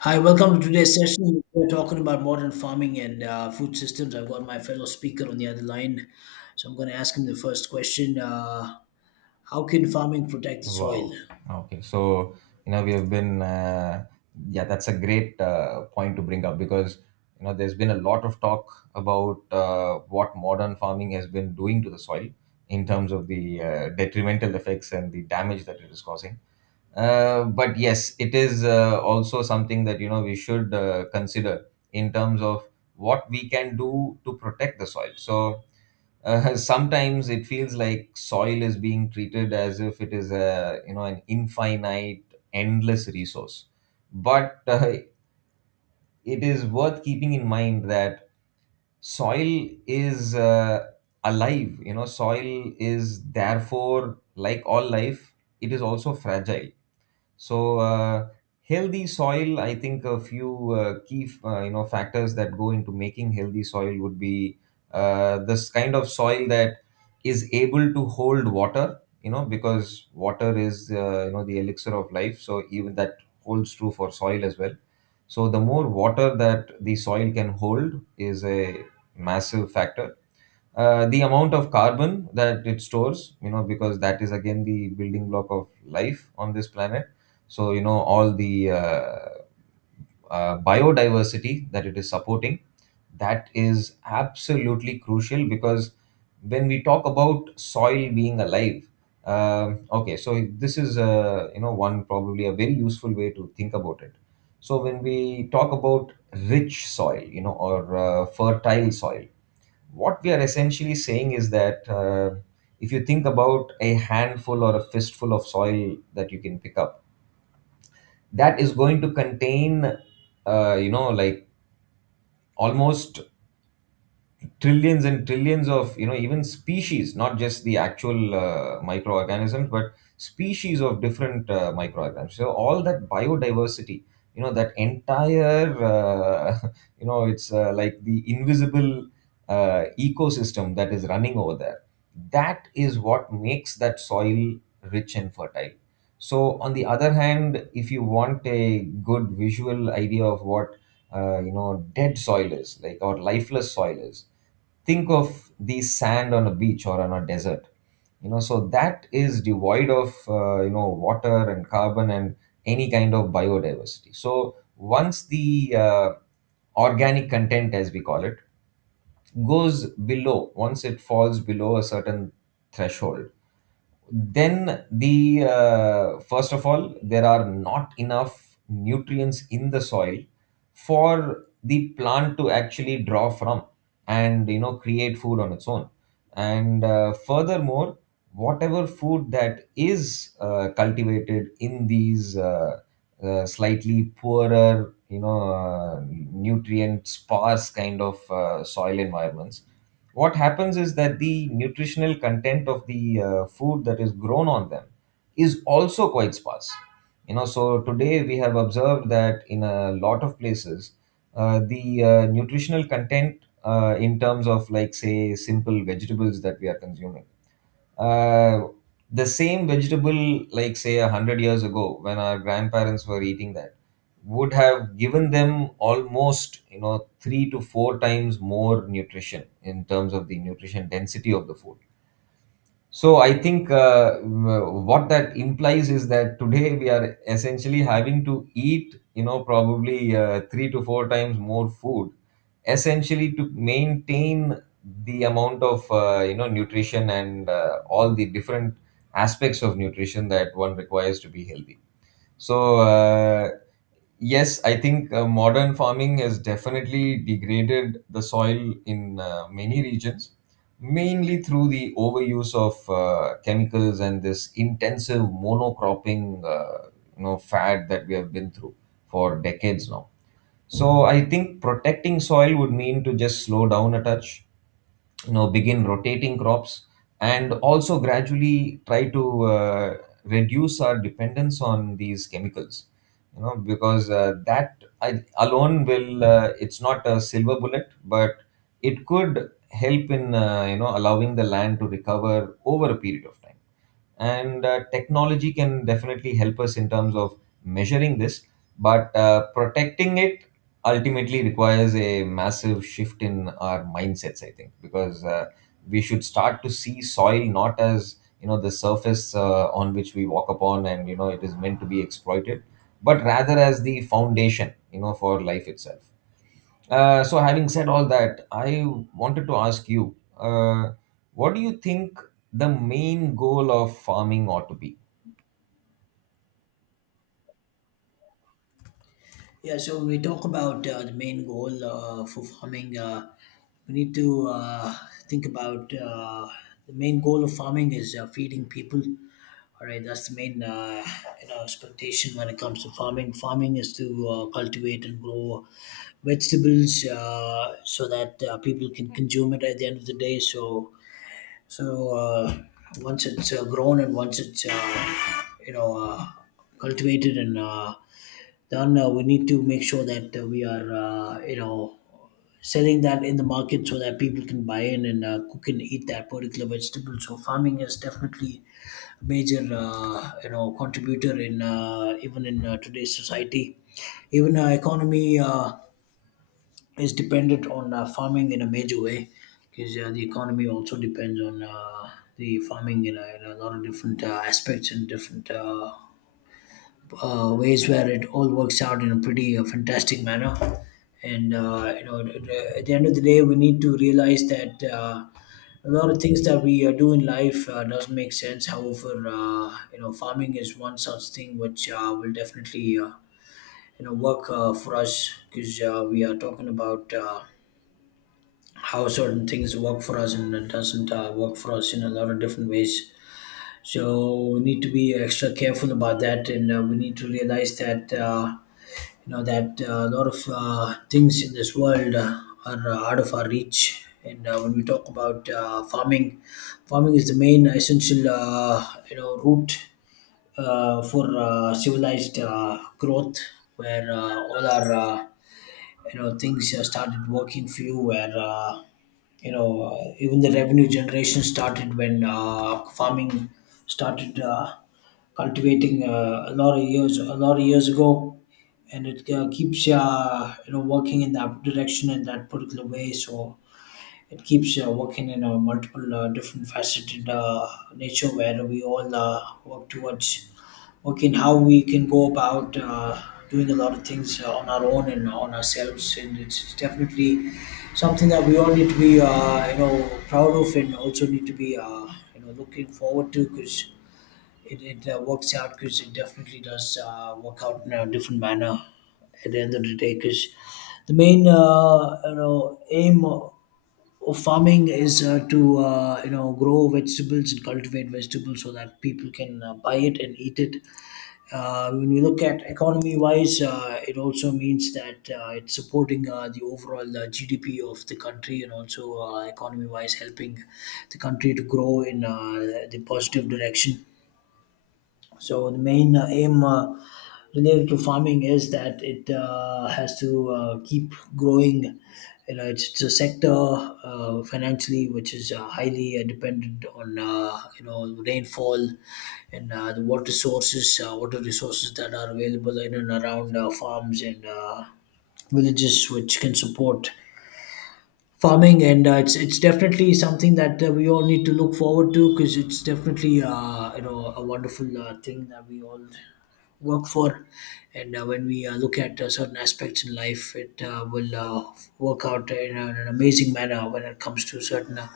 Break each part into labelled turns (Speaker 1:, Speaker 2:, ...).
Speaker 1: Hi, welcome to today's session. We're talking about modern farming and food systems. I've got my fellow speaker on the other line, so I'm going to ask him the first question. How can farming protect the soil?
Speaker 2: Wow. Okay. We have been, yeah, that's a great point to bring up because there's been a lot of talk about what modern farming has been doing to the soil in terms of the detrimental effects and the damage that it is causing. But yes, it is also something that we should consider in terms of what we can do to protect the soil. So, sometimes it feels like soil is being treated as if it is a an infinite, endless resource. But it is worth keeping in mind that soil is alive. You know, soil is therefore like all life, it is also fragile so healthy soil, I think a few key factors that go into making healthy soil would be this kind of soil that is able to hold water. You know, because water is the elixir of life. So even that holds true for soil as well. So the more water that the soil can hold is a massive factor, the amount of carbon that it stores, you know, because that is again the building block of life on this planet. So you know all the biodiversity that it is supporting, that is absolutely crucial because when we talk about soil being alive, okay, so this is one probably a very useful way to think about it. So when we talk about rich soil, you know, or fertile soil, what we are essentially saying is that, if you think about a handful or a fistful of soil that you can pick up, that is going to contain you know like almost trillions and trillions of you know even species, not just the actual microorganisms but species of different microorganisms. So all that biodiversity, you know, that entire you know it's like the invisible ecosystem that is running over there, that is what makes that soil rich and fertile. So on the other hand, if you want a good visual idea of what you know dead soil is like, or lifeless soil is, think of the sand on a beach or on a desert. You know, so that is devoid of you know water and carbon and any kind of biodiversity. So once the organic content, as we call it, goes below, once it falls below a certain threshold, then the first of all, there are not enough nutrients in the soil for the plant to actually draw from and you know create food on its own. And furthermore, whatever food that is cultivated in these slightly poorer, you know, nutrient sparse kind of soil environments, what happens is that the nutritional content of the food that is grown on them is also quite sparse. You know, so today we have observed that in a lot of places, the nutritional content, in terms of like say simple vegetables that we are consuming, uh, the same vegetable, like say 100 years ago, when our grandparents were eating that, would have given them almost you know three to four times more nutrition in terms of the nutrition density of the food. So I think, what that implies is that today we are essentially having to eat, you know, probably three to four times more food, essentially to maintain the amount of you know nutrition and all the different aspects of nutrition that one requires to be healthy. So, yes, I think modern farming has definitely degraded the soil in many regions, mainly through the overuse of chemicals and this intensive monocropping, you know, fad that we have been through for decades now. So, I think protecting soil would mean to just slow down a touch, you know, begin rotating crops, and also gradually try to reduce our dependence on these chemicals, you know, because that I, alone will it's not a silver bullet, but it could help in you know allowing the land to recover over a period of time. And technology can definitely help us in terms of measuring this, but protecting it ultimately requires a massive shift in our mindsets, I think, because we should start to see soil not as you know the surface on which we walk upon and you know it is meant to be exploited, but rather as the foundation, you know, for life itself. So, having said all that, I wanted to ask you, what do you think the main goal of farming ought to be?
Speaker 1: Yeah, so when we talk about the main goal for farming, we need to think about the main goal of farming is feeding people. All right, that's the main expectation when it comes to farming. Farming is to cultivate and grow vegetables so that people can consume it at the end of the day. So once it's grown and once it's you know uh, cultivated and then we need to make sure that we are, selling that in the market so that people can buy in and cook and eat that particular vegetable. So farming is definitely a major, contributor in even in today's society. Even our economy is dependent on farming in a major way because the economy also depends on the farming in a lot of different aspects and different. Ways where it all works out in a pretty fantastic manner. And at the end of the day, we need to realize that a lot of things that we do in life doesn't make sense. However, farming is one such thing which will definitely work for us because we are talking about how certain things work for us and it doesn't work for us in a lot of different ways. So we need to be extra careful about that, and we need to realize that. That a lot of things in this world are out of our reach, and when we talk about farming farming is the main essential route for civilized growth where all our things started working for you where even the revenue generation started when farming started cultivating a lot of years, a lot of years ago, and it keeps working in that direction in that particular way, so it keeps working in a multiple different faceted nature where we all work towards working how we can go about doing a lot of things on our own and on ourselves, and it's definitely something that we all need to be proud of and also need to be looking forward to because it works out because it definitely does work out in a different manner at the end of the day because the main aim of farming is to grow vegetables and cultivate vegetables so that people can buy it and eat it. Uh, when we look at economy wise, it also means that it's supporting the overall GDP of the country and also economy wise helping the country to grow in the positive direction. So the main aim related to farming is that it has to keep growing. You know, it's a sector financially, which is highly dependent on rainfall and the water sources, water resources that are available in and around farms and villages, which can support farming, and it's definitely something that we all need to look forward to because it's definitely a wonderful thing that we all work for. And when we look at certain aspects in life, it will work out in, in an amazing manner when it comes to certain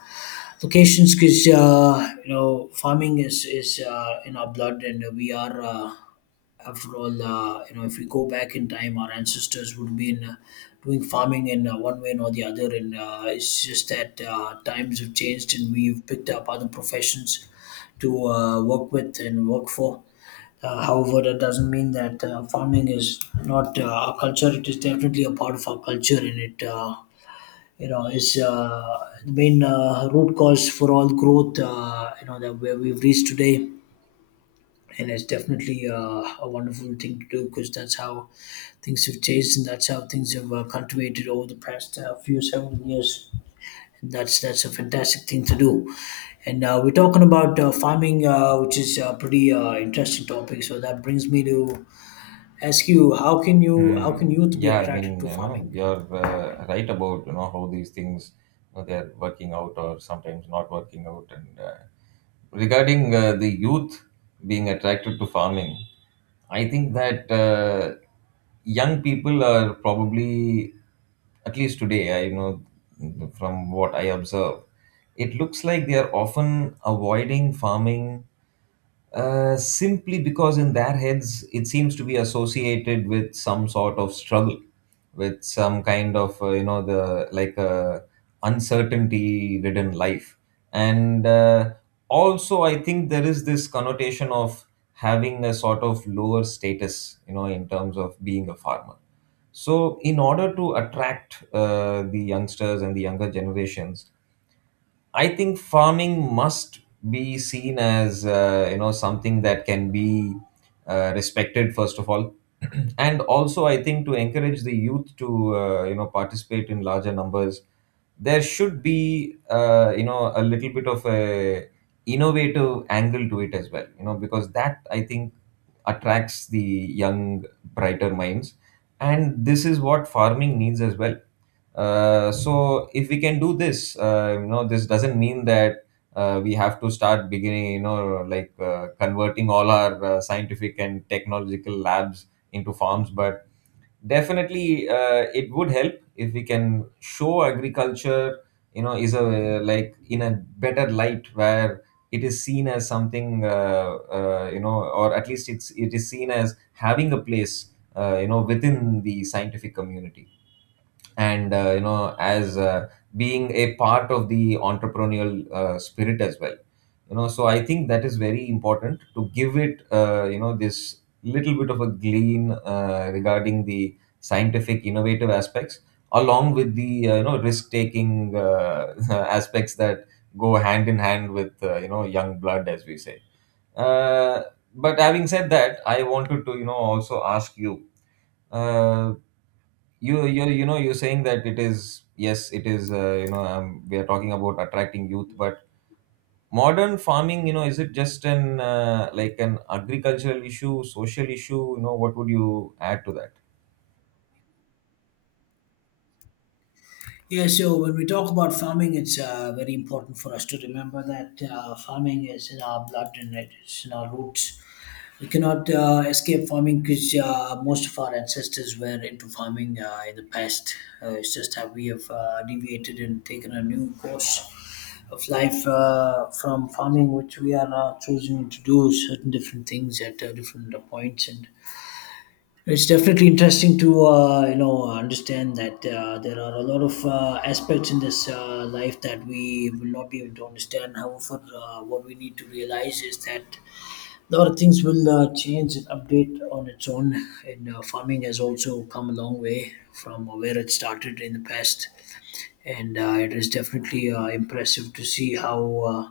Speaker 1: locations because farming is in our blood, and we are after all, you know if we go back in time, our ancestors would be in, doing farming in one way or the other, and it's just that times have changed and we've picked up other professions to work with and work for. Uh, however, that doesn't mean that farming is not our culture. It is definitely a part of our culture, and it is the main root cause for all growth that, where we've reached today. And it's definitely a wonderful thing to do because that's how things have changed, and that's how things have cultivated over the past few seven years. And that's a fantastic thing to do, and we're talking about farming, which is a pretty interesting topic. So that brings me to ask you, how
Speaker 2: Hmm.
Speaker 1: can youth be
Speaker 2: Yeah, I
Speaker 1: attracted
Speaker 2: mean,
Speaker 1: to
Speaker 2: you know,
Speaker 1: farming?
Speaker 2: you're right about you know how these things, you know, they're working out or sometimes not working out. And regarding the youth being attracted to farming, I think that young people are probably, at least today, I know from what I observe, it looks like they are often avoiding farming simply because in their heads it seems to be associated with some sort of struggle, with some kind of you know the like uncertainty ridden life. And also I think there is this connotation of having a sort of lower status, you know, in terms of being a farmer. So in order to attract the youngsters and the younger generations, I think farming must be seen as you know something that can be respected first of all, and also I think to encourage the youth to you know participate in larger numbers, there should be you know a little bit of a innovative angle to it as well. You know because that I think attracts the young brighter minds, and this is what farming needs as well. So if we can do this, you know, this doesn't mean that we have to start beginning, you know, like converting all our scientific and technological labs into farms, but definitely it would help if we can show agriculture, you know, is a like in a better light where it is seen as something, you know, or at least it is seen as having a place, you know, within the scientific community. And you know as being a part of the entrepreneurial spirit as well, you know. So I think that is very important to give it you know this little bit of a glean regarding the scientific innovative aspects, along with the you know risk taking aspects that go hand in hand with you know young blood, as we say. Uh, but having said that, I wanted to you know also ask you, uh, you know you're saying that it is, yes it is you know we are talking about attracting youth, but modern farming, you know, is it just an like an agricultural issue, social issue, you know? What would you add to that?
Speaker 1: Yeah, so when we talk about farming, it's very important for us to remember that farming is in our blood and it's in our roots. We cannot escape farming because most of our ancestors were into farming in the past. It's just that we have deviated and taken a new course of life from farming, which we are choosing to do certain different things at different points. And it's definitely interesting to understand that there are a lot of aspects in this life that we will not be able to understand. However, what we need to realize is that a lot of things will change and update on its own. And farming has also come a long way from where it started in the past, and it is definitely impressive to see how.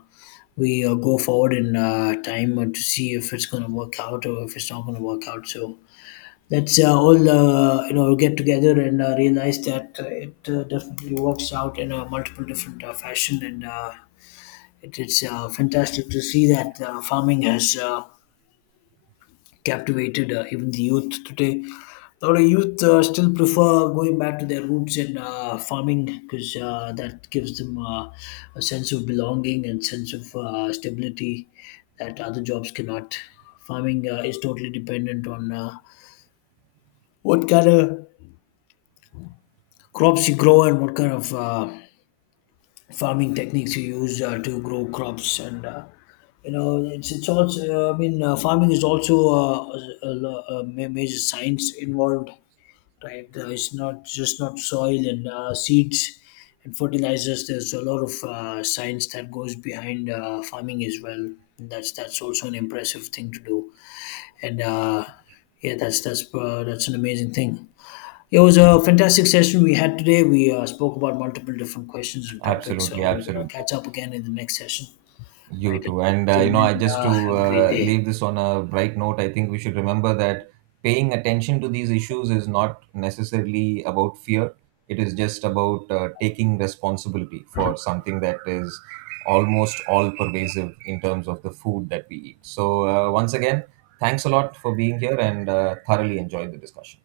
Speaker 1: We go forward in time and to see if it's going to work out or if it's not going to work out. So, let's all get together and realize that it definitely works out in a multiple different fashion, and it is fantastic to see that farming has captivated even the youth today. A lot of youth still prefer going back to their roots in farming because that gives them a sense of belonging and sense of stability that other jobs cannot. Farming is totally dependent on what kind of crops you grow and what kind of farming techniques you use to grow crops. And you know it's also, I mean, farming is also a, ma- major science involved, right? It's not just not soil and seeds and fertilizers. There's a lot of science that goes behind farming as well, and that's also an impressive thing to do. And that's an amazing thing. It was a fantastic session we had today. We spoke about multiple different questions and topics,
Speaker 2: Absolutely,
Speaker 1: so we're gonna
Speaker 2: absolutely.
Speaker 1: catch up again in the next session. Right?
Speaker 2: You too. And
Speaker 1: Till
Speaker 2: you know, I
Speaker 1: then,
Speaker 2: just to
Speaker 1: have a great day.
Speaker 2: leave this on a bright note, I think we should remember that paying attention to these issues is not necessarily about fear. It is just about taking responsibility for something that is almost all pervasive in terms of the food that we eat. So, once again, thanks a lot for being here and thoroughly enjoyed the discussion.